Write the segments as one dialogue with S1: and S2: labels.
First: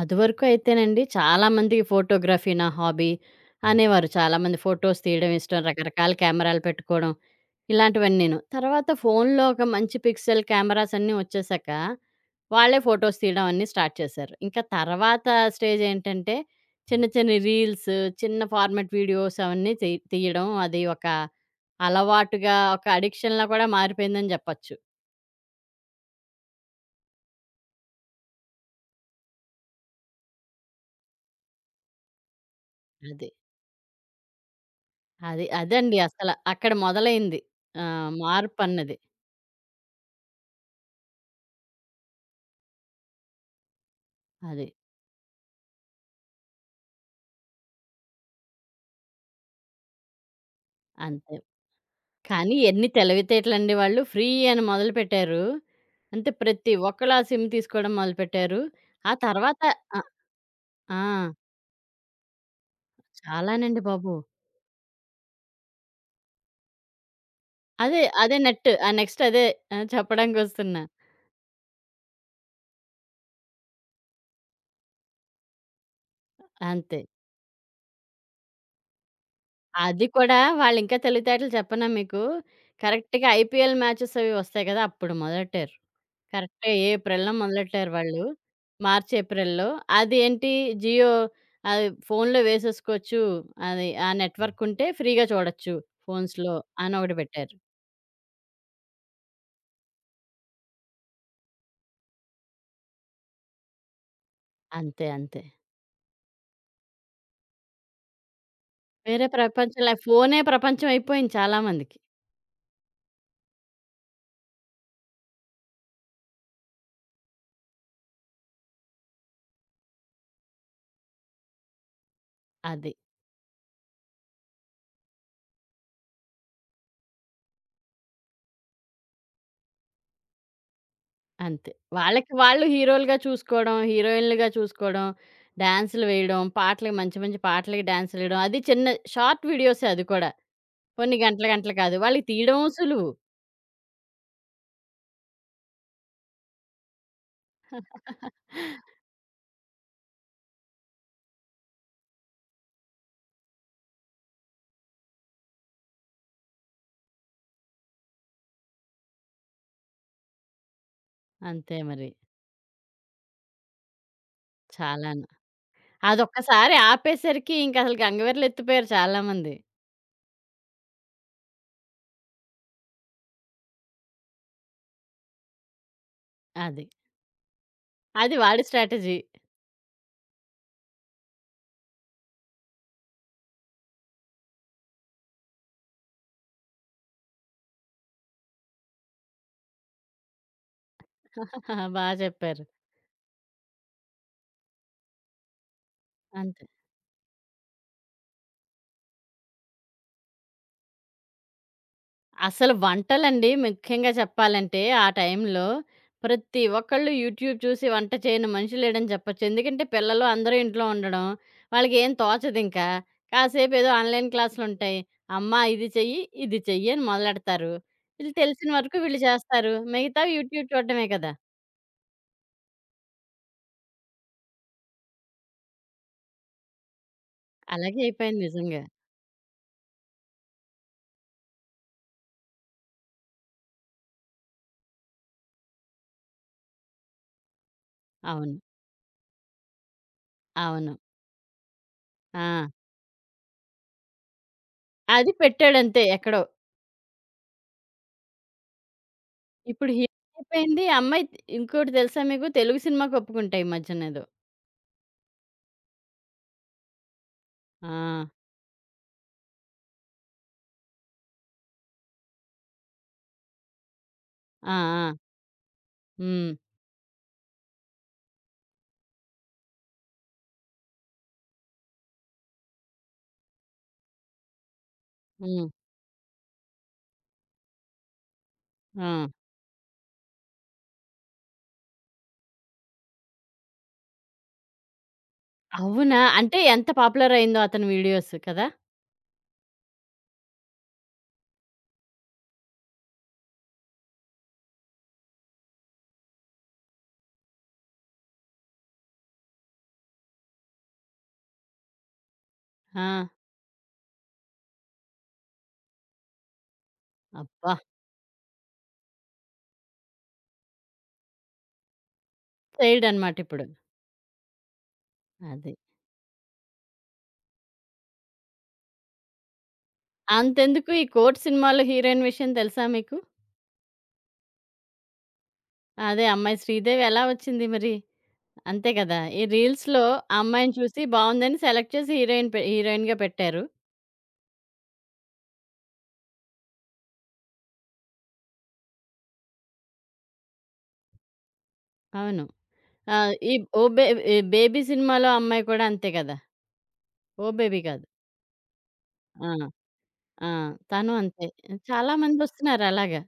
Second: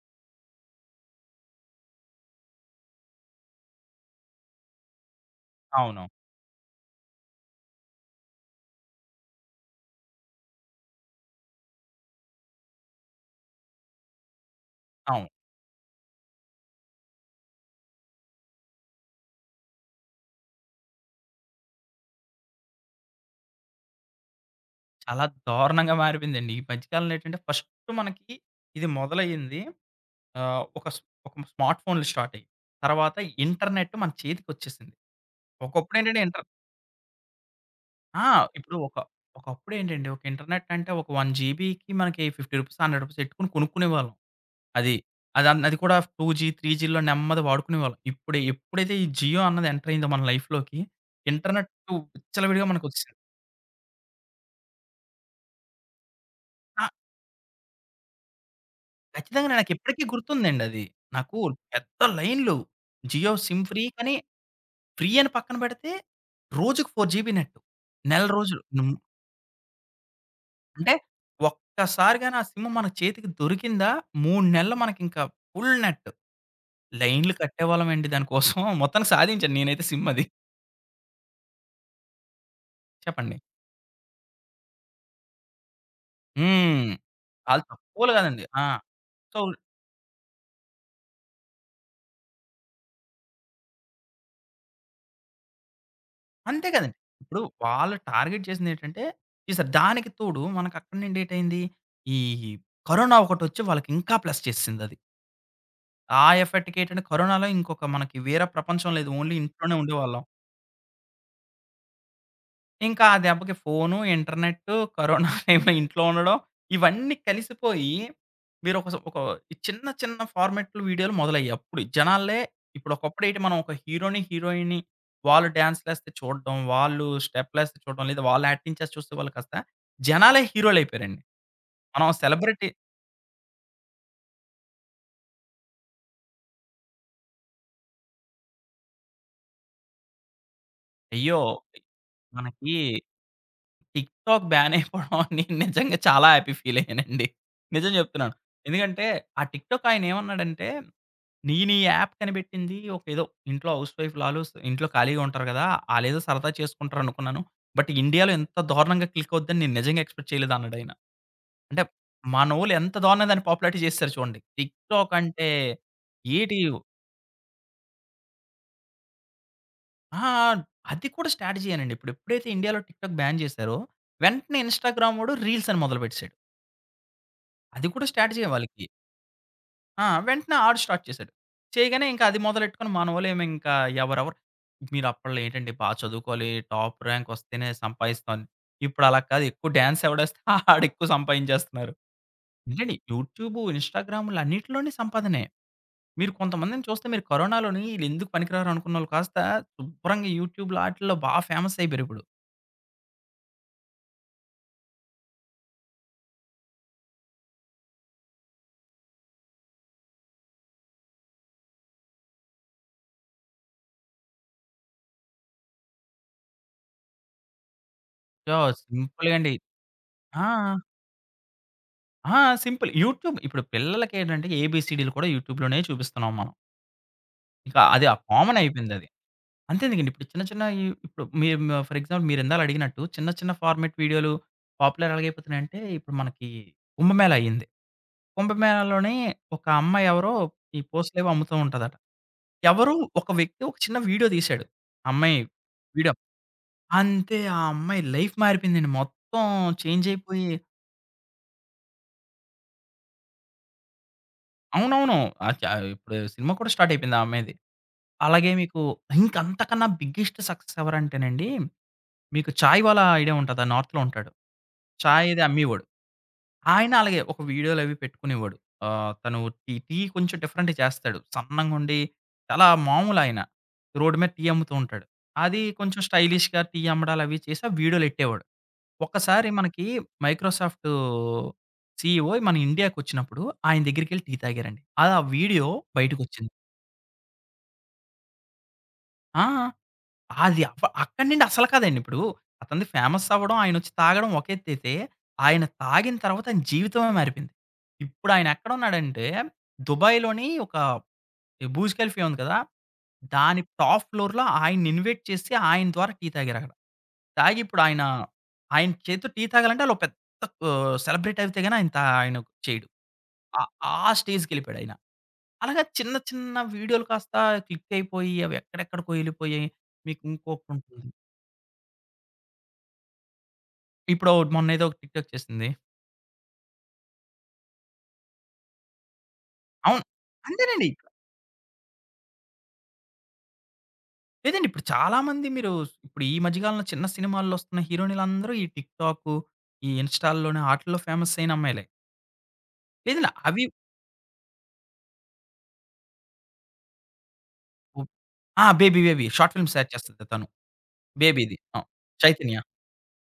S1: అదివరకు అయితేనండి చాలామందికి ఫోటోగ్రఫీ నా హాబీ అనేవారు. చాలామంది ఫోటోస్ తీయడం ఇష్టం.
S2: అవును.
S1: రకరకాల కెమెరాలు పెట్టుకోవడం ఇలాంటివన్నీను. తర్వాత ఫోన్‌లో ఒక మంచి పిక్సెల్ కెమెరాస్ అన్నీ వచ్చేసాక, వాళ్ళే ఫోటోస్ తీయడం అన్నీ స్టార్ట్ చేశారు. ఇంకా తర్వాత
S2: అవును.
S1: స్టేజ్ ఏంటంటే, చిన్న చిన్న రీల్స్, చిన్న ఫార్మాట్ వీడియోస్ అవన్నీ తీయడం అది ఒక అలవాటుగా, ఒక అడిక్షన్‌లా కూడా మారిపోయిందని చెప్పొచ్చు.
S2: చాలా దారుణంగా మారిపోయిందండి. ఈ మధ్య కాలంలో ఏంటంటే ఫస్ట్ మనకి ఇది మొదలయ్యింది. ఆహ్, ఒక స్ ఒక స్మార్ట్ ఫోన్‌లు స్టార్ట్ అయ్యాయి. తర్వాత
S1: అది.
S2: ఇంటర్నెట్ మన చేతికొచ్చేసింది.
S1: అది అదండి
S2: ఒకప్పుడు ఏంటంటే
S1: అసల.
S2: ఇంటర్
S1: అక్కడ మొదలైంది.
S2: ఆ! ఇప్పుడు
S1: మార్పన్నది.
S2: ఒకప్పుడు ఏంటండి ఒక ఇంటర్నెట్ అంటే ఒక 1 జీబీకి మనకి రూ. 50, రూ. 100 పెట్టుకొని కొనుక్కునేవాళ్ళం.
S1: అది.
S2: అది అది అన్ అది కూడా 2జీ, 3జీల్లో నెమ్మది వాడుకునేవాళ్ళం. ఇప్పుడు ఎప్పుడైతే ఈ జియో అన్నది ఎంటర్ అయిందో మన లైఫ్‌లోకి
S1: అంతే.
S2: ఇంటర్నెట్
S1: కానీ
S2: విచ్చలవిడిగా
S1: ఎన్ని
S2: మనకొచ్చేసింది.
S1: తెలివితేటలండి వాళ్ళు. ఫ్రీ అని మొదలుపెట్టారు. అంటే ప్రతి ఒక్కళ్ళు ఆ సిమ్ తీసుకోవడం మొదలుపెట్టారు. ఆ
S2: ఖచ్చితంగా
S1: తర్వాత ఆ!
S2: నాకిప్పటికి గుర్తుందండి అది.
S1: ఆ!
S2: నాకు పెద్ద లైన్‌లు. జియో సిమ్
S1: చాలానండి
S2: ఫ్రీ
S1: బాబు.
S2: కానీ, ఫ్రీ అని పక్కన పెడితే రోజుకి 4 జీబీ నెట్.
S1: అదే,
S2: నెల
S1: అదే
S2: రోజులు.
S1: నెట్. ఆ
S2: హ్మ్.
S1: నెక్స్ట్ అదే చెప్పడానికొస్తున్నా.
S2: అంటే ఒక్కసారిగా నా సిమ్ మన చేతికి దొరికిందా, 3 నెలలు మనకింకా ఫుల్ నెట్.
S1: అంతే.
S2: లైన్‌లు కట్టేవాళ్ళమండి దానికోసం. మొత్తానికి సాధించాను నేనైతే
S1: అది
S2: సిమ్ అది.
S1: కూడా వాళ్ళింకా తెలివితేటలు చెప్పనా మీకు? కరెక్ట్‌గా
S2: చెప్పండి.
S1: ఐపీఎల్ మ్యాచెస్ అవి వస్తాయి కదా! అప్పుడు మొదలెట్టారు. కరెక్ట్‌గా
S2: హ్మ్.
S1: ఏప్రిల్‌లో
S2: ఆళ్ళు
S1: మొదలెట్టారు
S2: తక్కువోళ్ళు
S1: వాళ్ళు.
S2: కాదండి. ఆ!
S1: మార్చి,
S2: సో
S1: ఏప్రిల్‌లో. అది ఏంటి జియో అది ఫోన్‌లో వేసేసుకోవచ్చు. అది ఆ నెట్‌వర్క్ ఉంటే ఫ్రీగా చూడొచ్చు ఫోన్స్‌లో
S2: అంతే
S1: అని
S2: కదండీ.
S1: ఒకటి
S2: ఇప్పుడు
S1: పెట్టారు.
S2: వాళ్ళు టార్గెట్ చేసిందేంటంటే, చేసారు. దానికి తోడు మనకక్కడి నుండి ఏటయింది, ఈ కరోనా ఒకటొచ్చి వాళ్ళకింకా ప్లస్ చేసేసిందది.
S1: అంతే. అంతే.
S2: ఆ ఎఫెక్ట్‌కేటంటే, కరోనాలో ఇంకొక మనకి వేరే ప్రపంచం లేదు.
S1: వేరే
S2: ఓన్లీ ఇంట్లోనే
S1: ప్రపంచంలా
S2: ఉండేవాళ్ళం.
S1: ఫోనే ప్రపంచం అయిపోయింది చాలా మందికి.
S2: ఇంకా ఆ దెబ్బకి ఫోను, ఇంటర్నెట్టు, కరోనా టైమ్‌లో ఇంట్లో ఉండడం ఇవన్నీ కలిసిపోయి మీరు ఒక స్ ఒక చిన్న చిన్న ఫార్మాట్‌లు వీడియోలు మొదలయ్యాయి. అప్పుడు జనాలే ఇప్పుడు
S1: అది.
S2: ఒకప్పుడేటి మనం ఒక హీరోని, హీరోయిన్‌ని వాళ్ళు డాన్స్‌లేస్తే చూడడం, వాళ్ళు స్టెప్‌లేస్తే చూడడం, లేదా వాళ్ళు యాక్టింగ్ చేసి చూస్తే వాళ్ళు కాస్త జనాలే హీరోలయిపోయారండి.
S1: అంతే.
S2: మనం
S1: వాళ్ళకి వాళ్ళు
S2: సెలబ్రిటీ
S1: హీరోలుగా చూసుకోవడం, హీరోయిన్‌లుగా చూసుకోవడం, డాన్సులు వేయడం, పాటలకి మంచి మంచి పాటలకి డాన్సులేయడం. అది చిన్న షార్ట్ వీడియోసే అది కూడా. కొన్ని
S2: అయ్యో!
S1: గంటలు గంటలు కాదు. వాళ్ళకి తీయడం
S2: మనకి
S1: సులువు.
S2: టిక్‌టాక్ బ్యాన్ అయిపోవడం అని నిజంగా చాలా హ్యాపీ ఫీల్ అయ్యానండి. నిజం చెప్తున్నాను. ఎందుకంటే ఆ టిక్‌టాక్ ఆయన ఏమన్నాడంటే, నేను ఈ యాప్ కనిపెట్టింది ఒక ఏదో ఇంట్లో హౌస్ వైఫ్‌లు ఆలు ఇంట్లో ఖాళీగా ఉంటారు కదా! ఆళ్ళేదో సరదా చేసుకుంటారనుకున్నాను. బట్ ఇండియాలో ఇంత దారుణంగా క్లిక్ అవుద్దని నేను నిజంగా ఎక్స్‌పెక్ట్ చేయలేదన్నాడాయన.
S1: అంతే
S2: అంటే
S1: మరి.
S2: మనోళ్ళు ఎంత దారుణంగా దాన్ని పాపులారిటీ చేసేసారు చూడండి. టిక్‌టాక్
S1: చాలాను.
S2: అంటే ఏటి
S1: అదొక్కసారి ఆపేసరికి ఇంకసలు గంగవీరులెత్తిపోయారు చాలామంది.
S2: ఆ! అది కూడా స్ట్రాటజీయేనండి. ఇప్పుడు ఎప్పుడైతే ఇండియాలో టిక్‌టాక్ బ్యాన్ చేశారో, వెంటనే ఇన్‌స్టాగ్రామోడు రీల్స్ అని మొదలుపెట్టేసాడు.
S1: అది.
S2: అది కూడా
S1: అది
S2: స్ట్రాటజీయే
S1: వాడి
S2: వాళ్ళకి.
S1: స్ట్రాటజీ.
S2: ఆ! వెంటనే ఆడు స్టార్ట్ చేశాడు. చేయగానే ఇంకా అది మొదలెట్టుకొని మనోళ్ళేమో ఇంకా ఎవరెవరు, "మీరు అప్పట్లో ఏంటండి బా చదువుకోవాలి, టాప్ ర్యాంక్ వస్తేనే సంపాదిస్తాం. ఇప్పుడు అలా కాదు ఎక్కువ డాన్స్ ఎవడేస్తే ఆడెక్కువ సంపాదించేస్తున్నారు."
S1: బా చెప్పారు.
S2: ఏంటండి యూట్యూబు, ఇన్‌స్టాగ్రామ్‌లు అన్నిటిలోని సంపాదనే. మీరు
S1: అంతే.
S2: కొంతమందిని చూస్తే మీరు కరోనాలోని ఈళ్ళెందుకు పనికిరారు అనుకున్నోళ్ళు కాస్త శుభ్రంగా యూట్యూబ్‌లో ఆటిల్లో బా ఫేమస్ అయిపోయారిప్పుడు.
S1: అసలు వంటలండి ముఖ్యంగా చెప్పాలంటే ఆ టైంలో ప్రతి ఒక్కళ్ళు యూట్యూబ్ చూసి వంట చేయని మనిషి లేడని చెప్పొచ్చు. ఎందుకంటే పిల్లలు అందరూ ఇంట్లో ఉండడం, వాళ్ళకేం తోచదింకా. కాసేపు ఏదో ఆన్‌లైన్ క్లాసులుంటాయి. అమ్మా ఇది చెయ్యి, ఇది చెయ్యి అని మొదలెడతారు. వీళ్ళు
S2: సో,
S1: తెలిసిన వరకు వీళ్ళు
S2: సింపుల్‌గా అండి.
S1: చేస్తారు. మిగతావి
S2: ఆ!
S1: యూట్యూబ్ చూడడమే కదా!
S2: ఆ! సింపుల్. యూట్యూబ్ ఇప్పుడు పిల్లలకేంటంటే ఏబీసీడీలు కూడా యూట్యూబ్‌లోనే చూపిస్తున్నాం మనం. ఇక
S1: అలాగే
S2: అది ఆ
S1: అయిపోయింది
S2: కామన్
S1: నిజంగా.
S2: అయిపోయిందది. అంతే ఎందుకండి. ఇప్పుడు చిన్న చిన్నయి ఇప్పుడు మీరు మ ఫర్ ఎగ్జాంపుల్ మీరిందాల అడిగినట్టు చిన్న చిన్న ఫార్మాట్ వీడియోలు పాపులర్ ఎలాగైపోతున్నాయంటే ఇప్పుడు మనకి కుంభమేళా అయింది.
S1: అవును.
S2: కుంభమేళాలోనే ఒక అమ్మాయి ఎవరో ఈ
S1: అవును.
S2: పోస్టులేవో అమ్ముతూ ఉంటదట.
S1: ఆ!
S2: ఎవరో ఒక వ్యక్తి ఒక చిన్న వీడియో తీశాడు.
S1: అది
S2: అమ్మాయి
S1: పెట్టాడంతే
S2: వీడియో.
S1: ఎక్కడో.
S2: అంతే ఆ అమ్మాయి లైఫ్ మారిపోయిందండి. మొత్తం
S1: ఇప్పుడు
S2: చేంజ్
S1: హీరో
S2: అయిపోయి
S1: అయిపోయింది. ఆ అమ్మాయి ఇంకోటి తెలుసా మీకు? తెలుగు సినిమాకి ఒప్పుకుంటా ఈ మధ్యనేదో.
S2: అవునవును. ఆహ్, చ ఇప్పుడు సినిమా కూడా స్టార్ట్ అయిపోయింది ఆ అమ్మాయిది.
S1: ఆ!
S2: అలాగే మీకు ఇంకంతకన్నా బిగ్గెస్ట్ సక్సెస్ ఎవరంటేనండి, మీకు 'చాయ్ వాలా' ఐడియా ఉంటదా? నార్త్‌లో ఉంటాడు.
S1: ఆ! ఆ!
S2: చాయ్ అది అమ్మేవాడు.
S1: హ్మ్.
S2: ఆయన అలాగే ఒక వీడియోలవి పెట్టుకునేవాడు. తను టీ కొంచెం డిఫరెంట్‌గా చేస్తాడు. సన్నంగుండి చాలా మామూలాయన. రోడ్డు మీద టీ అమ్ముతూ ఉంటాడు. అది
S1: హ్మ్.
S2: కొంచెం స్టైలిష్‌గా టీ అమ్మడాలవి చేసి ఆ వీడియోలెట్టేవాడు.
S1: ఆ!
S2: ఒక్కసారి మనకి మైక్రోసాఫ్ట్ సీఈఓ మన ఇండియాకొచ్చినప్పుడు ఆయన దగ్గరికెళ్ళి టీ తాగారండి. అది ఆ వీడియో
S1: అవునా?
S2: బయటకొచ్చింది.
S1: అంటే ఎంత పాపులర్ అయిందో అతని వీడియోస్ కదా!
S2: ఆ! అది అవ అక్కడి నుండి అసలు కాదండి. ఇప్పుడు అతనిది ఫేమస్ అవ్వడం, ఆయనొచ్చి తాగడం ఒక ఎత్తైతే, ఆయన తాగిన తర్వాత ఆయన జీవితమే మారిపోయింది. ఇప్పుడాయన ఎక్కడున్నాడంటే, దుబాయ్‌లోని ఒక బూజ్ కెలిఫీ ఉంది కదా!
S1: ఆ!
S2: దాని టాప్ ఫ్లోర్‌లో ఆయన్ని ఇన్వైట్ చేసి, ఆయన ద్వారా టీ తాగారక్కడ. తాగి
S1: అబ్బా!
S2: ఇప్పుడు ఆయన, ఆయన చేత్తో టీ తాగాలంటే ఆళ్ళు పెద్ద సెలబ్రిటీ అయితే గాని ఆయన చేయడు.
S1: సైల్డ్ అనమాట
S2: ఆ
S1: ఇప్పుడు.
S2: ఆ స్టేజ్‌కెళ్ళిపోయాడాయన.
S1: అది.
S2: అలాగా చిన్న చిన్న వీడియోలు కాస్త క్లిక్ అయిపోయి, అవి ఎక్కడెక్కడికో ఎళ్ళిపోయాయి. మీకు
S1: అంతెందుకు ఈ
S2: ఇంకొకటుంటుంది.
S1: కోర్ట్ సినిమాలో హీరోయిన్ విషయం తెలుసా మీకు?
S2: ఇప్పుడు ఓటి మొన్నేదో ఒక టిక్‌టాక్ చేసింది.
S1: అదే అమ్మాయి శ్రీదేవి ఎలా వచ్చింది మరి? అంతే కదా! ఈ రీల్స్‌లో
S2: అవును.
S1: ఆ అమ్మాయిని
S2: అంతేనండి.
S1: చూసి బావుందని సెలెక్ట్ చేసి హీరోయిన్‌గా పెట్టారు.
S2: లేదండి ఇప్పుడు చాలామంది మీరు ఇప్పుడు ఈ మధ్య కాలంలో చిన్న సినిమాల్లో వస్తున్న హీరోయిన్‌లందరూ ఈ టిక్‌టాకు, ఈ ఇన్‌స్టాల్లోనే ఆటిల్లో ఫేమస్ అయిన అమ్మాయిలే.
S1: అవును. ఆ!
S2: లేదండి
S1: ఈ
S2: అవి
S1: 'ఓ బే ఈ 'బేబీ' సినిమాలో అమ్మాయి కూడా అంతే కదా! 'ఓ బేబీ' కాదు.
S2: ఉప్ ఆ! 'బేబీ బేబీ'
S1: ఆ!
S2: షార్ట్ ఫిల్మ్స్ యాక్ట్ చేస్తది తను.
S1: ఆ! తను అంతే.
S2: 'బేబీ'ది. ఆ!
S1: చాలా
S2: 'చైతన్య'
S1: మందొస్తున్నారు అలాగా.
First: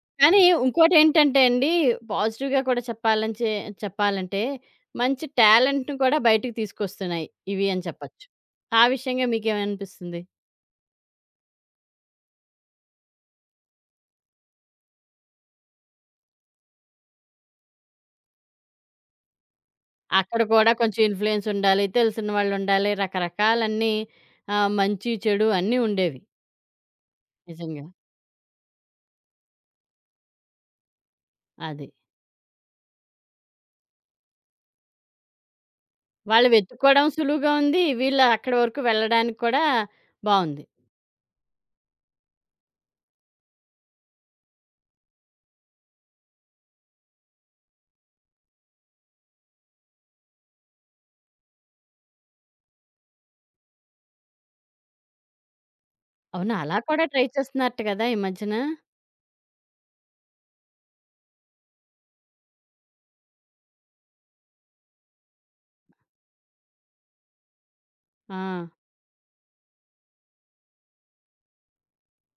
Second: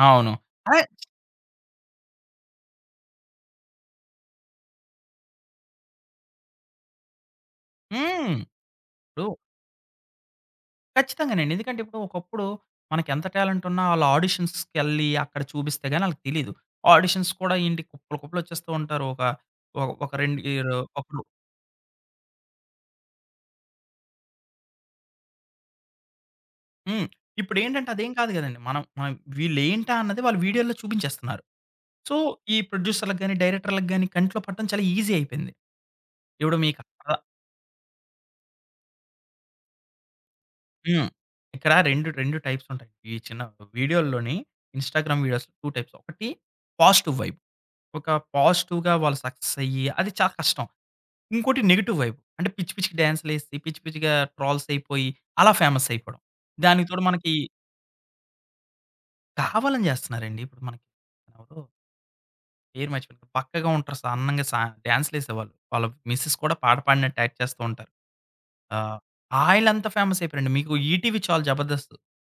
S2: ఆ, అవును.
S1: కానీ
S2: అదే
S1: ఇంకోటేంటంటే అండి, పాజిటివ్‌గా కూడా చెప్పాలని చెప్పాలంటే, మంచి టాలెంట్‌ని కూడా బయటికి తీసుకొస్తున్నాయి ఇవి అని చెప్పొచ్చు.
S2: హ్మ్.
S1: ఆ విషయంగా
S2: ఇప్పుడు
S1: మీకేమనిపిస్తుంది?
S2: ఖచ్చితంగానండి. ఎందుకంటే ఇప్పుడు ఒకప్పుడు మనకెంత టాలెంట్ ఉన్నా ఆళ్ళు ఆడిషన్స్‌కెళ్ళి అక్కడ చూపిస్తే గాని ఆళ్ళకి తెలీదు. ఆడిషన్స్ కూడా ఏంటి కుప్పలు కుప్పలు వచ్చేస్తూ ఉంటారు. ఒక 2
S1: అక్కడ కూడా
S2: ఇయర్
S1: కొంచెం
S2: ఒకరు
S1: ఇన్‌ఫ్లూయెన్స్ ఉండాలి, తెలిసిన వాళ్ళుండాలి, రకరకాలన్నీ మంచి, చెడు అన్నీ ఉండేవి
S2: హ్మ్.
S1: నిజంగా.
S2: ఇప్పుడేంటంటే అదేం కాదు గదండీ. మనం మనం వీళ్ళేంటా అన్నది వాళ్ళు వీడియో‌లో చూపించేస్తున్నారు.
S1: అది.
S2: సో, ఈ ప్రొడ్యూసర్‌లకి గాని, డైరెక్టర్‌లకి గాని కంట్లో పట్టడం చాలా ఈజీ అయిపోయింది.
S1: వాళ్ళు
S2: ఇప్పుడు మీకు
S1: వెతుక్కోవడం
S2: అక్కడ
S1: సులువుగా ఉంది. వీళ్ళు అక్కడి వరకు వెళ్ళడానికి కూడా బావుంది.
S2: హ్మ్. ఇక్కడ 2 టైప్స్ ఉంటాయి. ఈ చిన్న వీడియోల్లోని ఇన్‌స్టాగ్రామ్ వీడియోస్ 2 టైప్స్. ఒకటి పాజిటివ్ వైబ్. ఒక పాజిటివ్‌గా వాళ్ళు సక్సెస్ అయ్యి అది చాలా కష్టం. ఇంకోటి నెగెటివ్ వైబ్. అంటే పిచ్చి పిచ్చిగా డాన్స్‌లేసి, పిచ్చి పిచ్చిగా ట్రోల్స్ అయిపోయి అలా ఫేమస్ అయిపోవడం.
S1: అవునా! అలా
S2: దానికి తోడు
S1: కూడా ట్రై
S2: మనకి
S1: చేస్తున్నారట కదా! ఈ మధ్యన.
S2: కావాలని జేస్తున్నారండి. ఇప్పుడు మనకి ఎవరో పేరు మర్చిపోయాను. బక్కగా ఉంటారు. సన్నంగా సా డాన్స్‌లేసేవాళ్ళు. వాళ్ళ మిసెస్ కూడా పాట పాడినట్టు యాక్ట్ చేస్తూ ఉంటారు.
S1: ఆ!
S2: ఆహ్, ఆళ్ళంతా ఫేమస్ అయిపోయారండి. మీకు ఈటీవీ చాలు 'జబర్దస్త్.'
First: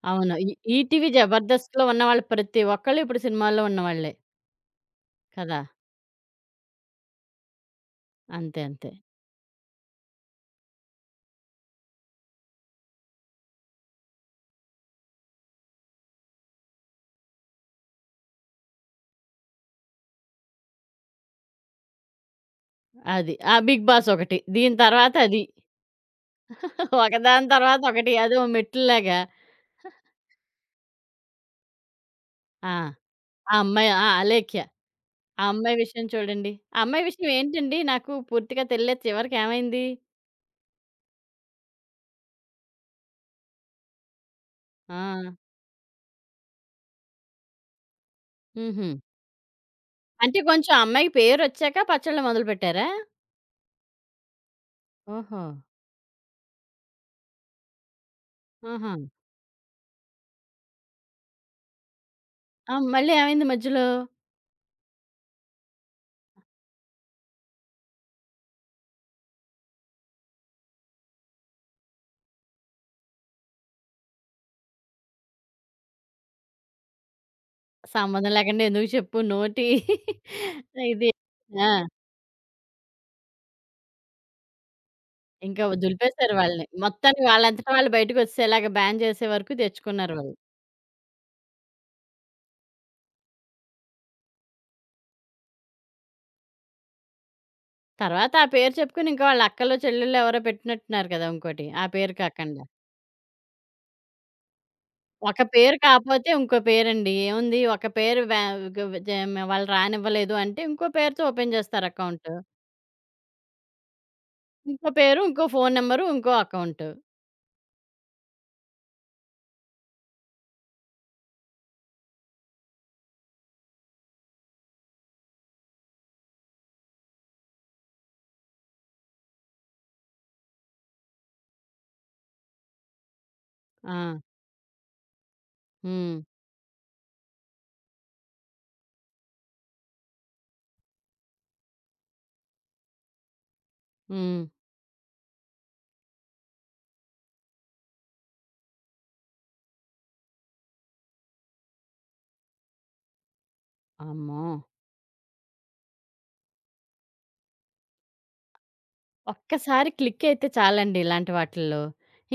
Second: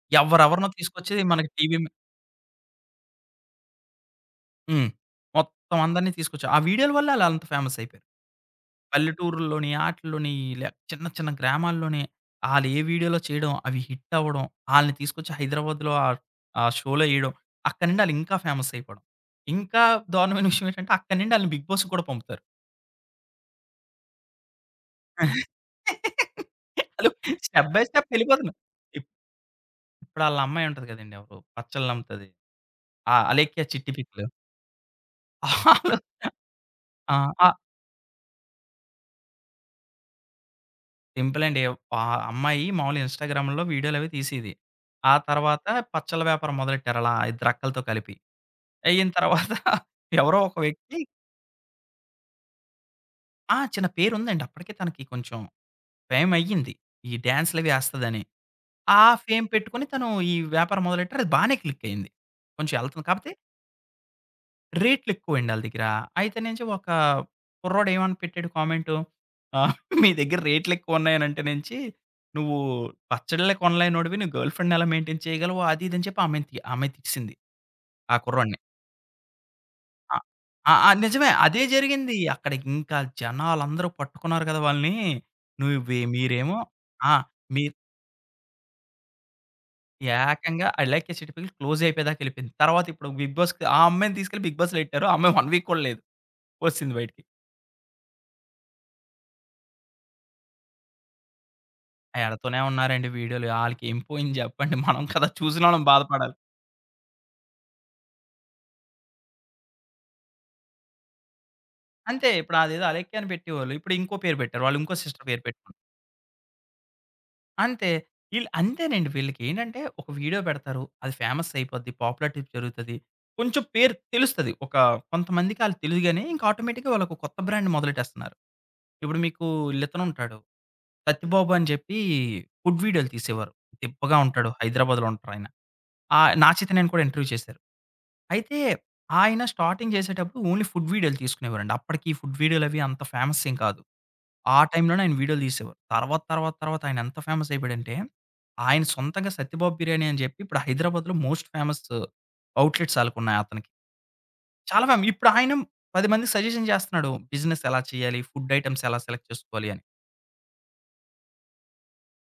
S1: అవును. ఈ
S2: ఎవరెవరినో
S1: ఈటీవీ
S2: తీసుకొచ్చి మనకి టీవీ
S1: జబర్దస్త్‌లో
S2: మి
S1: ఉన్నవాళ్ళు ప్రతి ఒక్కళ్ళు ఇప్పుడు సినిమాల్లో ఉన్నవాళ్ళే.
S2: హ్మ్.
S1: కదా!
S2: మొత్తం అందరిని తీసుకొచ్చి ఆ వీడియోల వల్లే ఆళ్ళంత ఫేమస్ అయిపోయారు.
S1: అంతే. అంతే.
S2: పల్లెటూరుల్లోని, ఆటిల్లోని ఇలా చిన్న చిన్న గ్రామాల్లోని ఆళ్ళు ఏ వీడియోలో చేయడం, అవి హిట్ అవ్వడం, ఆళ్ళని తీసుకొచ్చి హైదరాబాద్‌లో ఆ షోలో ఎయడం. అక్కడి నుండి ఆళ్ళు ఇంకా ఫేమస్ అయిపోవడం. ఇంకా దారుణమైన విషయం ఏంటంటే అక్కడి నుండి ఆళ్ళని 'బిగ్ బాస్‌కి' కూడా పంపుతారు.
S1: అది. ఆ 'బిగ్ బాస్' ఒకటి. దీని తర్వాత అది.
S2: హలో!
S1: ఒకదాని
S2: స్టెప్
S1: తర్వాత
S2: బై స్టెప్
S1: ఒకటి. అదో
S2: వెళ్ళిపోతున్నాం. ఇప్
S1: మెట్లులాగా.
S2: ఇప్పుడు ఆళ్ళ అమ్మాయి ఉంటది కదండీ! ఎవరు పచ్చళ్ళమ్ముతది.
S1: ఆ!
S2: ఆ
S1: ఆ
S2: అలేఖ్య
S1: అమ్మాయి
S2: చిట్టి
S1: ఆ!
S2: పిక్‌లు.
S1: 'అలేఖ్య.' ఆ అమ్మాయి
S2: ఆళ్ళు
S1: విషయం చూడండి. ఆ అమ్మాయి
S2: ఆ!
S1: విషయం
S2: ఆ!
S1: ఏంటండి నాకు పూర్తిగా తెలియలేదు. చివరికి ఏమైంది?
S2: సింపుల్ అండి. ఆ అమ్మాయి మామూలుగా ఇన్‌స్టాగ్రామ్‌లో వీడియోలవి తీసేది.
S1: ఆ!
S2: ఆ తర్వాత పచ్చళ్ళ వ్యాపారం మొదలెట్టారు అలా ఇద్దరక్కలతో కలిపి.
S1: హుహు.
S2: అయిన తర్వాత ఎవరో
S1: అంటే
S2: ఒక
S1: కొంచెం
S2: వ్యక్తి
S1: అమ్మాయికి పేరొచ్చాక పచ్చళ్ళు మొదలుపెట్టారా?
S2: ఆ! చిన్న పేరుందండి. అప్పటికే తనకి కొంచెం
S1: ఓహో!
S2: ఫేమ్ అయ్యింది. ఈ డాన్స్‌లవి ఏస్తదని.
S1: ఆహా!
S2: ఆ ఫేమ్ పెట్టుకొని తను ఈ వ్యాపారం మొదలెట్టారు. అది బానే క్లిక్ అయింది.
S1: ఆ!
S2: కొంచెం ఎళ్తుంది.
S1: మళ్ళీ
S2: కాపోతే
S1: ఏమైంది మధ్యలో?
S2: రేట్లెక్కువండి ఆళ్ళ దగ్గర. అయితేనేంచి ఒక కుర్రోడు ఏమని పెట్టాడు కామెంటు, ఆహ్, మీ దగ్గర రేట్లెక్కువున్నాయనంటే నించి, "నువ్వు పచ్చళ్ళే కొనలేనోడివి, నువ్వు గర్ల్ ఫ్రెండ్‌నెలా మెయింటైన్ చేయగలవు?" అది ఇది అని చెప్పి ఆమె తిట్టిసింది ఆ
S1: సంబంధం
S2: కుర్రోడిని.
S1: లేకుండా ఎందుకు చెప్పు నోటి
S2: ఆ! ఆ! ఆ!
S1: ఇది.
S2: నిజమే. అదే
S1: ఆ!
S2: జరిగింది. అక్కడ ఇంకా జనాలందరూ పట్టుకున్నారు కదా వాళ్ళని.
S1: ఇంకా
S2: నువ్వే
S1: దులిపేశారు
S2: మీరేమో
S1: వాళ్ళని.
S2: ఆ!
S1: మొత్తానికి వాళ్ళంతట
S2: మీరు
S1: వాళ్ళు బయటకొచ్చేలాగా బ్యాన్ చేసే వరకు తెచ్చుకున్నారు వాళ్ళు.
S2: ఏకంగా I like a city pill close అయిపోయేదాకా ఎళ్ళిపోయింది. తర్వాత ఇప్పుడు బిగ్ బాస్‌కి ఆ అమ్మాయిని తీసుకెళ్ళి బిగ్ బాస్‌లో ఎట్టారు. ఆ అమ్మాయి 1 వీక్ కూడా లేదు. ఒచ్చేసింది బయటికి.
S1: తర్వాత ఆ పేరు చెప్పుకొని ఇంకా వాళ్ళ అక్కలో, చెల్లెల్లో ఎవరో పెట్టినట్టున్నారు కదా! ఇంకోటి. ఆ పేరు
S2: ఎడతూనే
S1: కాకుండా.
S2: ఉన్నారండి వీడియోలు. ఆళ్ళకేం పోయింది జెప్పండి. మనం కదా
S1: ఒక పేరు
S2: చూసినోళ్ళం
S1: కాపోతే
S2: బాధపడాలి.
S1: ఇంకో పేరండి. ఏముంది ఒక పేరు వా గ్ జ వాళ్ళు రానివ్వలేదు అంటే ఇంకో పేరుతో ఓపెన్ చేస్తారు అకౌంట్.
S2: అంతే ఇప్పుడు అదేదో అలెక్కి అని పెట్టేవాళ్ళు. ఇప్పుడు ఇంకో పేరు పెట్టారు. వాళ్ళు
S1: ఇంకో
S2: ఇంకో
S1: పేరు,
S2: సిస్టర్ పేరు
S1: ఇంకో ఫోను
S2: పెట్టుకున్నారు.
S1: నంబరు, ఇంకో అకౌంటు.
S2: అంతే. ఈళ్ళు అంతేనండి వీళ్ళకేంటంటే ఒక వీడియో పెడతారు. అది ఫేమస్ అయిపోద్ది. పాపులారిటీ జరుగుతది. కొంచెం పేరు తెలుస్తది. ఒక కొంతమందికి ఆళ్ళు తెలియగానే ఇంక ఆటోమేటిక్‌గా వాళ్ళొక కొత్త బ్రాండ్ మొదలెట్టేస్తున్నారు. ఇప్పుడు మీకు ఈళ్ళితనుంటాడు. 'సత్తిబాబు' అని చెప్పి ఫుడ్ వీడియోలు తీసేవారు.
S1: ఆ!
S2: దిబ్బగా ఉంటాడు. హైదరాబాద్‌లో ఉంటారాయన.
S1: హ్మ్.
S2: 'నా చేత నేను' కూడా ఇంటర్వ్యూ చేశారు. అయితే ఆయన స్టార్టింగ్ చేసేటప్పుడు ఓన్లీ ఫుడ్ వీడియోలు తీసుకునేవారండి. అప్పటికి ఫుడ్ వీడియోలవి అంత ఫేమస్ ఏం కాదు.
S1: హ్మ్.
S2: ఆ టైంలోనే ఆయన వీడియోలు తీసేవారు. తర్వాత ఆయన ఎంత ఫేమస్ అయిపోయాడంటే, ఆయన సొంతంగా 'సత్యబాబు బిర్యానీ' అని చెప్పి ఇప్పుడు హైదరాబాద్‌లో మోస్ట్ ఫేమస్ అవుట్‌లెట్స్ ఆళ్ళకున్నాయి అతనికి.
S1: అమ్మో!
S2: చాలా ఫేమ ఇప్పుడు ఆయన 10 మందికి సజెషన్ చేస్తున్నాడు. బిజినెస్ ఎలా చేయాలి? ఫుడ్ ఐటెమ్స్ ఎలా సెలెక్ట్ చేసుకోవాలి అని.
S1: ఒక్కసారి క్లిక్కయితే చాలండి ఇలాంటి వాటిల్లో.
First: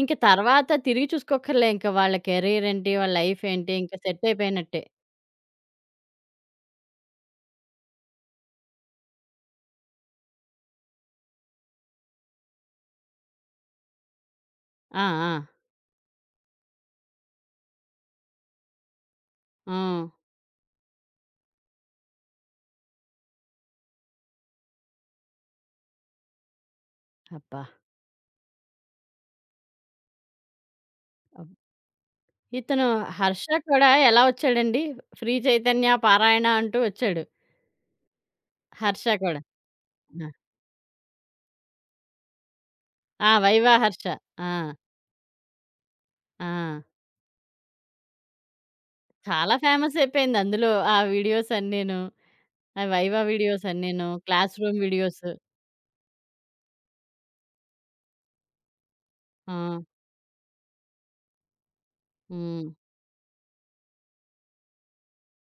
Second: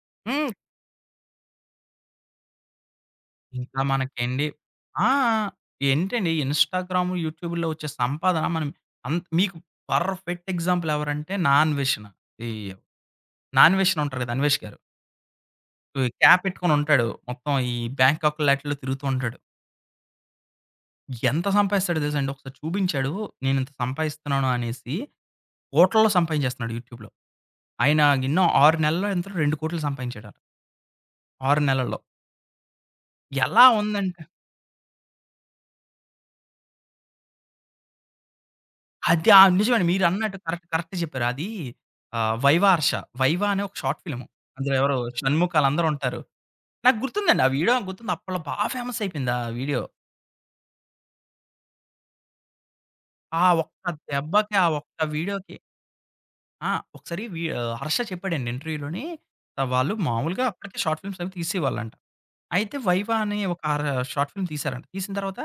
S1: ఇంక
S2: హ్మ్.
S1: తర్వాత తిరిగి చూసుకోక్కర్లే ఇంక వాళ్ళ కెరీరేంటి, వాళ్ళ లైఫేంటి
S2: ఇంకా
S1: ఇంక
S2: మనకండి
S1: సెట్టయిపోయినట్టే.
S2: ఆ! ఏంటండి ఇన్‌స్టాగ్రామ్, యూట్యూబ్‌లో వచ్చే సంపాదన మనం మీకు పర్ఫెక్ట్ ఎగ్జాంపుల్ ఎవరంటే 'నా అన్వేషణ.' ఈ 'నా అన్వేషణ' ఉంటారు కదా! అన్వేష్ గారు.
S1: ఆ! ఆ!
S2: ఈ క్యాప్ పెట్టుకొని ఉంటాడు. మొత్తం ఈ బ్యాంకాక్‌లో ఆటిల్లో తిరుగుతూ ఉంటాడు.
S1: హ్మ్.
S2: ఎంత సంపాదిస్తాడో తెలుసా అండి? ఒకసారి చూపించాడు. నేను ఇంత సంపాదిస్తున్నాను అనేసి కోట్లల్లో సంపాదించేస్తున్నాడు యూట్యూబ్‌లో.
S1: అబ్బా!
S2: ఆయన ఎన్నో 6 నెలల్లో ఎంతనో 2,00,00,000 సంపాదించాడట.
S1: అబ్
S2: 6 నెలల్లో.
S1: ఇతను 'హర్ష'
S2: ఎలా
S1: కూడా ఎలా
S2: ఉందంటే
S1: ఒచ్చాడండి? 'ఫ్రీ చైతన్య పారాయణ' అంటూ ఒచ్చాడు. 'హర్ష'
S2: అది
S1: కూడా.
S2: ఆ! నిజమండి.
S1: ఆ!
S2: మీరన్నట్టు కరెక్ట్ కరెక్టే చెప్పారు. అది 'వైవా హర్ష.'
S1: ఆ!
S2: 'వైవా' అనే
S1: 'వైవా
S2: ఒక షార్ట్
S1: హర్ష.'
S2: ఫిల్మ్.
S1: ఆ!
S2: అందులో ఎవరో షణ్ముఖ్ ఆళ్ళందరూ ఉంటారు.
S1: ఆ!
S2: నాకు గుర్తుందండి. ఆ వీడియో నాకు గుర్తుంది. అప్పట్లో బాగా ఫేమస్ అయిపోయింది ఆ
S1: చాలా
S2: వీడియో.
S1: ఫేమసయిపోయింది అందులో ఆ వీడియోసన్నీను. ఆ! వైవా
S2: ఆ
S1: వీడియోస్
S2: ఒక్క
S1: అన్నీను. క్లాస్
S2: ఆ
S1: రూమ్
S2: ఒక్క
S1: వీడియోస్.
S2: వీడియోకి ఆ! హర్ష చెప్పాడండి ఇంటర్వ్యూలోని
S1: ఆ!
S2: వాళ్ళు మామూలుగా అప్పటికే షార్ట్ ఫిల్మ్స్ అవి తీసేవాళ్ళంట.
S1: హ్మ్.
S2: అయితే 'వైవా' అనే ఒక ఆర షార్ట్ ఫిల్మ్ తీశారంట. తీసిన తర్వాత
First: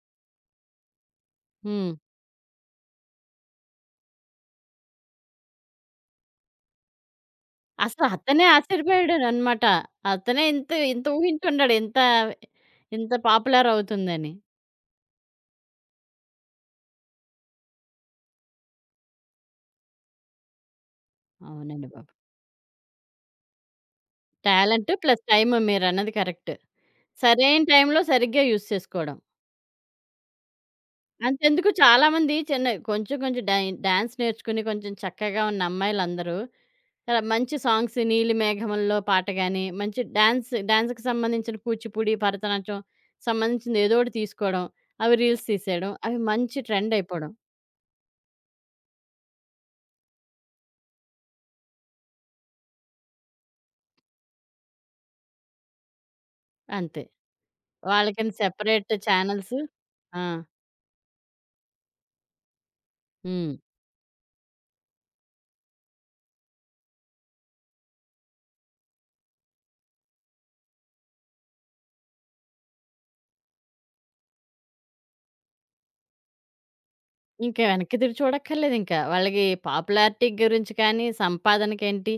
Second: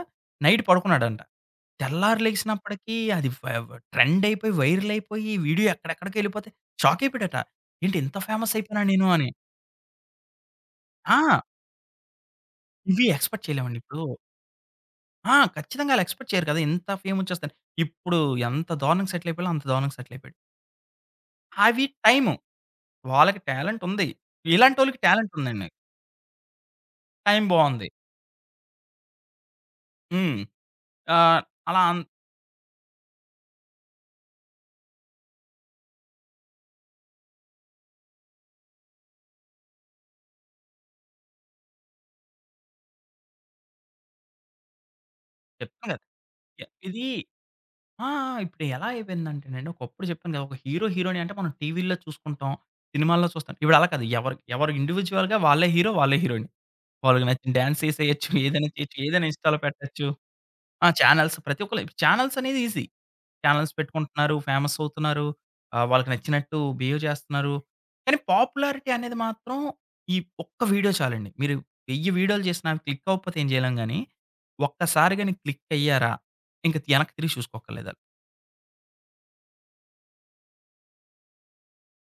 S2: నైట్ పడుకున్నాడంట.
S1: హ్మ్.
S2: తెల్లారి లెగిసినప్పటికీ అది ఫ ట్రెండ్ అయిపోయి, వైరల్ అయిపోయి, వీడియో ఎక్కడెక్కడికో ఎళ్ళిపోతే షాక్ అయిపోయాడట. ఏంటి
S1: అసలు
S2: ఇంత
S1: అతనే
S2: ఫేమస్ అయిపోయానా నేను అని.
S1: ఆశ్చర్యపోయాడనమాట. అతనే ఇంత ఇంత
S2: ఆ!
S1: ఊహించుండడు. ఇంత
S2: ఇవి
S1: ఇంత
S2: ఎక్స్‌పెక్ట్
S1: పాపులర్
S2: చేయలేమండి ఇప్పుడు.
S1: అవుతుందని.
S2: ఆ! ఖచ్చితంగా అలా ఎక్స్‌పెక్ట్ చేయరు కదా! ఇంత ఫేమ్ వచ్చేస్తదని. ఇప్పుడు ఎంత దారుణంగా సెటిల్ అయిపోయాలో అంత దారుణంగా సెటిల్ అయిపోయాడు. అవి
S1: అవునండి బాబు.
S2: టైము. వాళ్ళకి టాలెంట్ ఉంది.
S1: టాలెంట్
S2: ఇలాంటోళ్ళకి
S1: ప్లస్
S2: టాలెంట్
S1: టైమ్
S2: ఉందండి.
S1: మీరన్నది కరెక్ట్.
S2: టైం
S1: సరైన
S2: బావుంది.
S1: టైంలో సరిగ్గా యూజ్ చేసుకోవడం.
S2: హ్మ్. ఆహ్,
S1: అంతెందుకు
S2: అలా అన్
S1: చాలామంది చిన్న కొంచెం కొంచెం డాన్స్ నేర్చుకుని కొంచెం చక్కగా ఉన్న అమ్మాయిలందరూ చాలా మంచి సాంగ్స్ 'నీలి మేఘంలో' పాట గాని, మంచి డాన్స్‌కి సంబంధించిన కూచిపూడి, భరతనాట్యం సంబంధించింది ఏదో ఒకటి తీసుకోవడం. అవి రీల్స్ తీసేయడం.
S2: చెప్తాను కదా!
S1: అవి మంచి
S2: ఎ
S1: ట్రెండ్
S2: ఇది
S1: అయిపోవడం.
S2: ఆ! ఇప్పుడు ఎలా అయిపోయిందంటేనండి, ఒకప్పుడు చెప్పాను కదా! ఒక హీరో, హీరోయిన్ అంటే మనం టీవీల్లో చూసుకుంటాం, సినిమాల్లో చూస్తాం. ఇప్పుడు అలా కాదు. ఎవరు ఎవరు ఇండివిడ్యుయల్‌గా వాళ్ళే హీరో, వాళ్ళే హీరోయిన్.
S1: అంతే.
S2: వాళ్ళకి నచ్చిన డాన్స్ ఏసేయొచ్చు,
S1: వాళ్ళకని
S2: ఏదైనా
S1: సెపరేట్
S2: చేయొచ్చు, ఏదైనా
S1: ఛానెల్స్.
S2: ఇన్‌స్టాలో పెట్టొచ్చు.
S1: ఆ!
S2: ఆ! ప్రతి ఒక్కళ్ళు ఛానెల్స్ అనేది ఈజీ.
S1: హ్మ్.
S2: ఛానెల్స్ పెట్టుకుంటున్నారు, ఫేమస్ అవుతున్నారు. వాళ్ళకి నచ్చినట్టు బిహేవ్ చేస్తున్నారు. కానీ పాపులారిటీ అనేది మాత్రం ఈ ఒక్క వీడియో చాలండి. మీరు 1000 వీడియోలు చేసినా అవి క్లిక్ అవ్వకపోతే ఏం చేయలేం గానీ, ఒక్కసారిగా నీకు క్లిక్ అయ్యారా, ఇంక వెనక్కి తిరిగి
S1: ఇంకా
S2: చూసుకోక్కర్లేదు.
S1: వెనక్కి తిరిగి చూడక్కర్లేదింకా. వాళ్ళకి పాపులారిటీ గురించి కానీ, సంపాదనకేంటి,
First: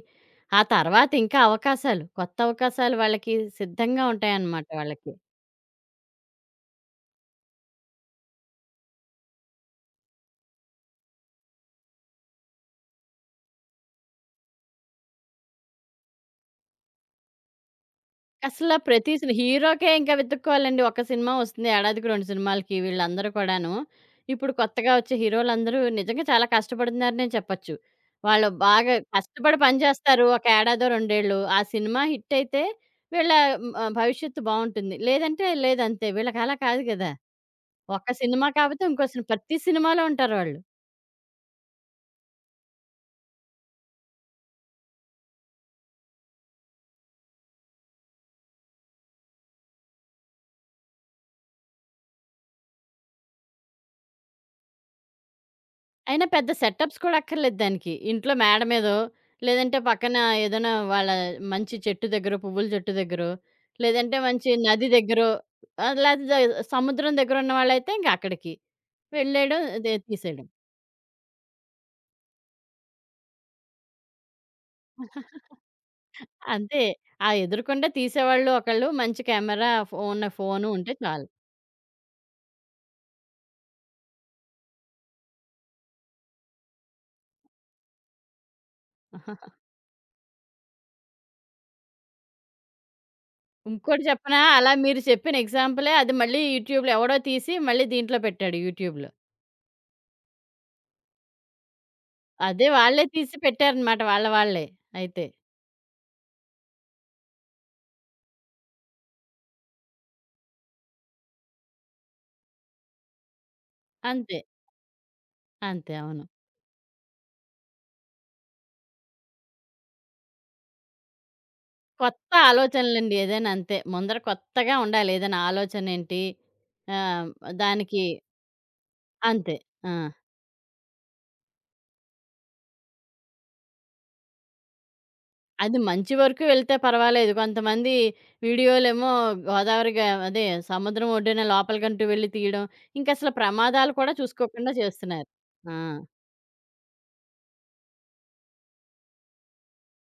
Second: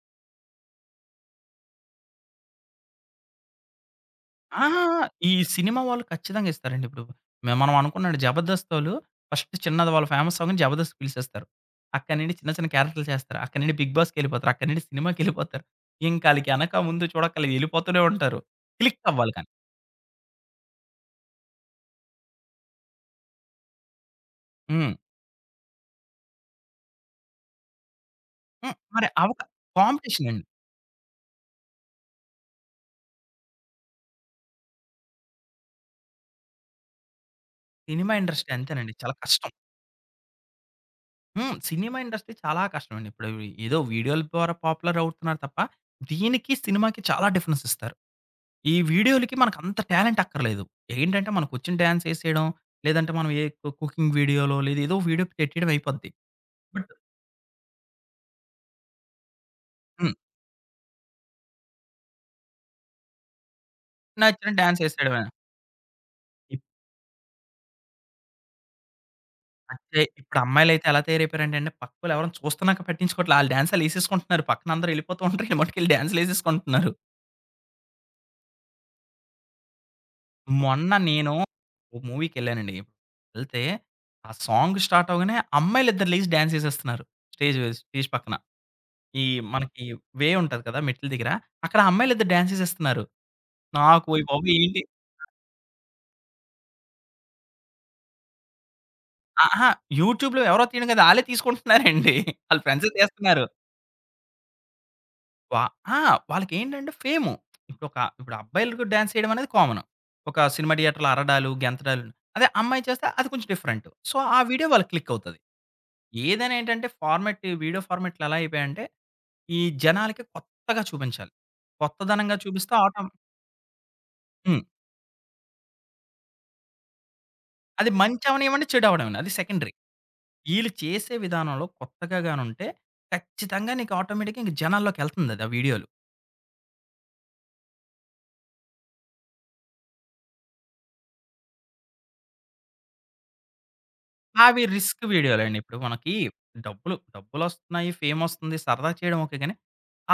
S1: ఆ తర్వాత ఇంకా అవకాశాలు, కొత్త అవకాశాలు వాళ్ళకి సిద్ధంగా ఉంటాయన్నమాట
S2: ఆహా!
S1: వాళ్ళకి.
S2: ఈ సినిమా వాళ్ళు ఖచ్చితంగా ఇస్తారండి. ఇప్పుడు మనం అనుకున్నాడు 'జబర్దస్తోళ్ళు' ఫస్ట్ చిన్నది వాళ్ళు ఫేమస్ అవ్వగానే 'జబర్దస్త్' పిలిచేస్తారు. అక్కడి నుండి చిన్న చిన్న క్యారెక్టర్‌లు చేస్తారు. అక్కడి నుండి 'బిగ్ బాస్'కెళ్ళిపోతారు. అక్కడి నుండి సినిమాకెళ్ళిపోతారు. ఇంక ఆళ్ళకి ఎనక ముందు చూడక్కర్లేదు ఎళ్ళిపోతూనే ఉంటారు.
S1: అసల
S2: క్లిక్
S1: ప్రతి సిని
S2: అవ్వాలి కానీ.
S1: హీరోకే ఇంకా వెతుక్కోవాలండి. ఒక సినిమా వస్తుంది ఏడాదికి 2 సినిమాలకి వీళ్ళందరూ కూడాను. ఇప్పుడు కొత్తగా
S2: హ్మ్.
S1: వచ్చే హీరోలందరూ నిజంగా చాలా కష్టపడుతున్నారనే చెప్పొచ్చు. వాళ్ళు బాగా
S2: మరి అవక
S1: కష్టపడి పనిచేస్తారు.
S2: కాంపిటీషన్
S1: ఒక
S2: అండి.
S1: ఏడాదో, 2 ఏళ్ళు. ఆ సినిమా హిట్టయితే వీళ్ళ భవిష్యత్తు బావుంటుంది. లేదంటే లేదంతే. వీళ్ళకలా కాదు గదా! ఒక
S2: సినిమా
S1: సినిమా
S2: ఇండస్ట్రీ
S1: కాకపోతే
S2: అంతేనండి.
S1: ఇంకో
S2: చాలా
S1: సినిమా.
S2: కష్టం.
S1: ప్రతి సినిమాలో ఉంటారు వాళ్ళు.
S2: హ్మ్. సినిమా ఇండస్ట్రీ చాలా కష్టం అండి. ఇప్పుడు ఏదో వీడియోల ద్వారా పాపులర్ అవుతున్నారు తప్ప, దీనికి సినిమాకి చాలా డిఫరెన్స్ ఇస్తారు. ఈ వీడియోలకి మనకంత టాలెంట్ అక్కర్లేదు. ఏంటంటే మనకొచ్చిన డాన్స్ ఎసేయడం, లేదంటే మనం ఏ కు కుకింగ్ వీడియోలో లేదా ఏదో వీడియో పెట్టేయడం అయిపోద్ది.
S1: అయినా పెద్ద
S2: బట్
S1: సెటప్స్ కూడా అక్కర్లేదు దానికి. ఇంట్లో మేడ మీదో, లేదంటే
S2: హ్మ్.
S1: పక్కన ఏదైనా వాళ్ళ మంచి చెట్టు దగ్గరో, పువ్వుల చెట్టు దగ్గరో, లేదంటే మంచి
S2: నచ్చిన డాన్స్
S1: నది
S2: ఎసేయడమే.
S1: దగ్గరో, లేతే
S2: ఇప్
S1: సముద్రం దగ్గర ఉన్నవాళ్ళైతే ఇంక అక్కడికి. వెళ్ళేయడం అదే
S2: అంటే ఇప్పుడు
S1: తీసేయడం.
S2: అమ్మాయిలైతే ఎలా తయారైపోయారంటే అండి పక్కోళ్ళు ఎవరైనా చూస్తున్నాక పట్టించుకోవట్లే. ఆళ్ళ డాన్స్ ఆళ్ళేసేసుకుంటున్నారు. పక్కన అందరూ ఎళ్ళిపోతూ ఉంటారు. ఎమ్మటికెళ్ళి
S1: అంతే.
S2: డాన్స్‌లేసేసుకుంటున్నారు.
S1: ఆ ఎదురుకుండా తీసేవాళ్ళు ఒకళ్ళు, మంచి కెమెరా ఉన్న ఫోను
S2: మొన్న
S1: ఉంటే చాలు.
S2: నేను ఓ మూవీకెళ్ళానండి. ఎళ్తే ఆ సాంగ్ స్టార్ట్ అవ్వగానే అమ్మాయిలిద్దరు లేసి డాన్స్ ఎసేస్తున్నారు. స్టేజ్ స్టేజ్ పక్కన. ఈ మనకి వే ఉంటది కదా! మెట్ల దగ్గర. అక్కడ అమ్మాయిలిద్దరు డాన్స్ ఎసేస్తున్నారు.
S1: ఇంకోటి
S2: నాకు "ఓయ్
S1: చెప్పనా?
S2: బాబోయ్!
S1: అలా
S2: ఏంటి"
S1: మీరు చెప్పిన ఎగ్జాంపులే అది మళ్ళీ యూట్యూబ్‌లో ఎవడో తీసి మళ్ళీ దీంట్లో పెట్టాడు యూట్యూబ్‌లో.
S2: అహా! యూట్యూబ్‌లో ఎవరో తీయడం కాదు. ఆళ్ళే తీసుకుంటున్నారండి. ఆళ్ళ
S1: అదే
S2: ఫ్రెండ్సే
S1: వాళ్ళే తీసి
S2: తీస్తున్నారు.
S1: పెట్టారనమాట. వాళ్ళ వాళ్ళే అయితే.
S2: వా ఆ! వాళ్ళకేంటంటే ఫేము. ఇప్పుడు అబ్బాయిలకు డాన్స్ చేయడం అనేది కామన్. ఒక సినిమా థియేటర్‌లో అరడాలు, గెంతడాలు. అదే అమ్మాయి చేస్తే అది కొంచెం డిఫరెంట్. సో,
S1: అంతే.
S2: ఆ వీడియో వాళ్ళకి క్లిక్ అవుతది.
S1: అంతే. అవును.
S2: ఏదైనా ఏంటంటే ఫార్మాట్‌లు ఎలా అయిపోయాయంటే, ఈ జనాలకి కొత్తగా చూపించాలి.
S1: కొత్త
S2: కొత్తదనంగా చూపిస్తే
S1: ఆలోచనలండి
S2: ఆటోమేటిక్
S1: ఏదైనా అంతే. ముందర
S2: హ్మ్.
S1: కొత్తగా ఉండాలి. ఏదైనా ఆలోచనేంటి ఆహ్,
S2: అది
S1: దానికి
S2: మంచి అవనివ్వండి, చెడు అవనివ్వండి అది
S1: అంతే.
S2: సెకండరీ.
S1: ఆ!
S2: ఈళ్ళు చేసే విధానంలో కొత్తగా గానుంటే ఖచ్చితంగా నీకు ఆటోమేటిక్‌గా ఇంక జనాల్లోకెళ్తుందది ఆ
S1: అది
S2: వీడియోలు.
S1: మంచి వరకు వెళ్తే పర్వాలేదు. కొంతమంది వీడియోలేమో గోదావరి గ అదే సముద్రం ఒడ్డున లోపలికంటూ వెళ్లి తీయడం. ఇంకసలు ప్రమాదాలు కూడా
S2: అవి
S1: చూసుకోకుండా
S2: రిస్క్
S1: చేస్తున్నారు.
S2: వీడియోలండి.
S1: ఆ!
S2: ఇప్పుడు మనకి డబ్బులొస్తున్నాయి, ఫేమొస్తుంది, సరదా చేయడం ఓకే గానీ,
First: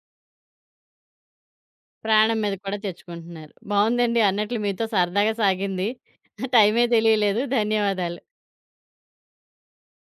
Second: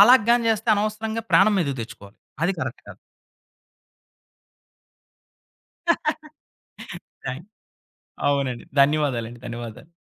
S2: అలాగ గాని చేస్తే అనవసరంగా ప్రాణం మీదకి తెచ్చుకోవాలి.
S1: ప్రాణం
S2: అది
S1: మీద కూడా
S2: కరెక్ట్ కాదు.
S1: తెచ్చుకుంటున్నారు. బావుందండి అన్నట్లు మీతో సరదాగా సాగింది. టైమే తెలియలేదు.
S2: థాంక్
S1: ధన్యవాదాలు.
S2: అవునండి. ధన్యవాదాలు.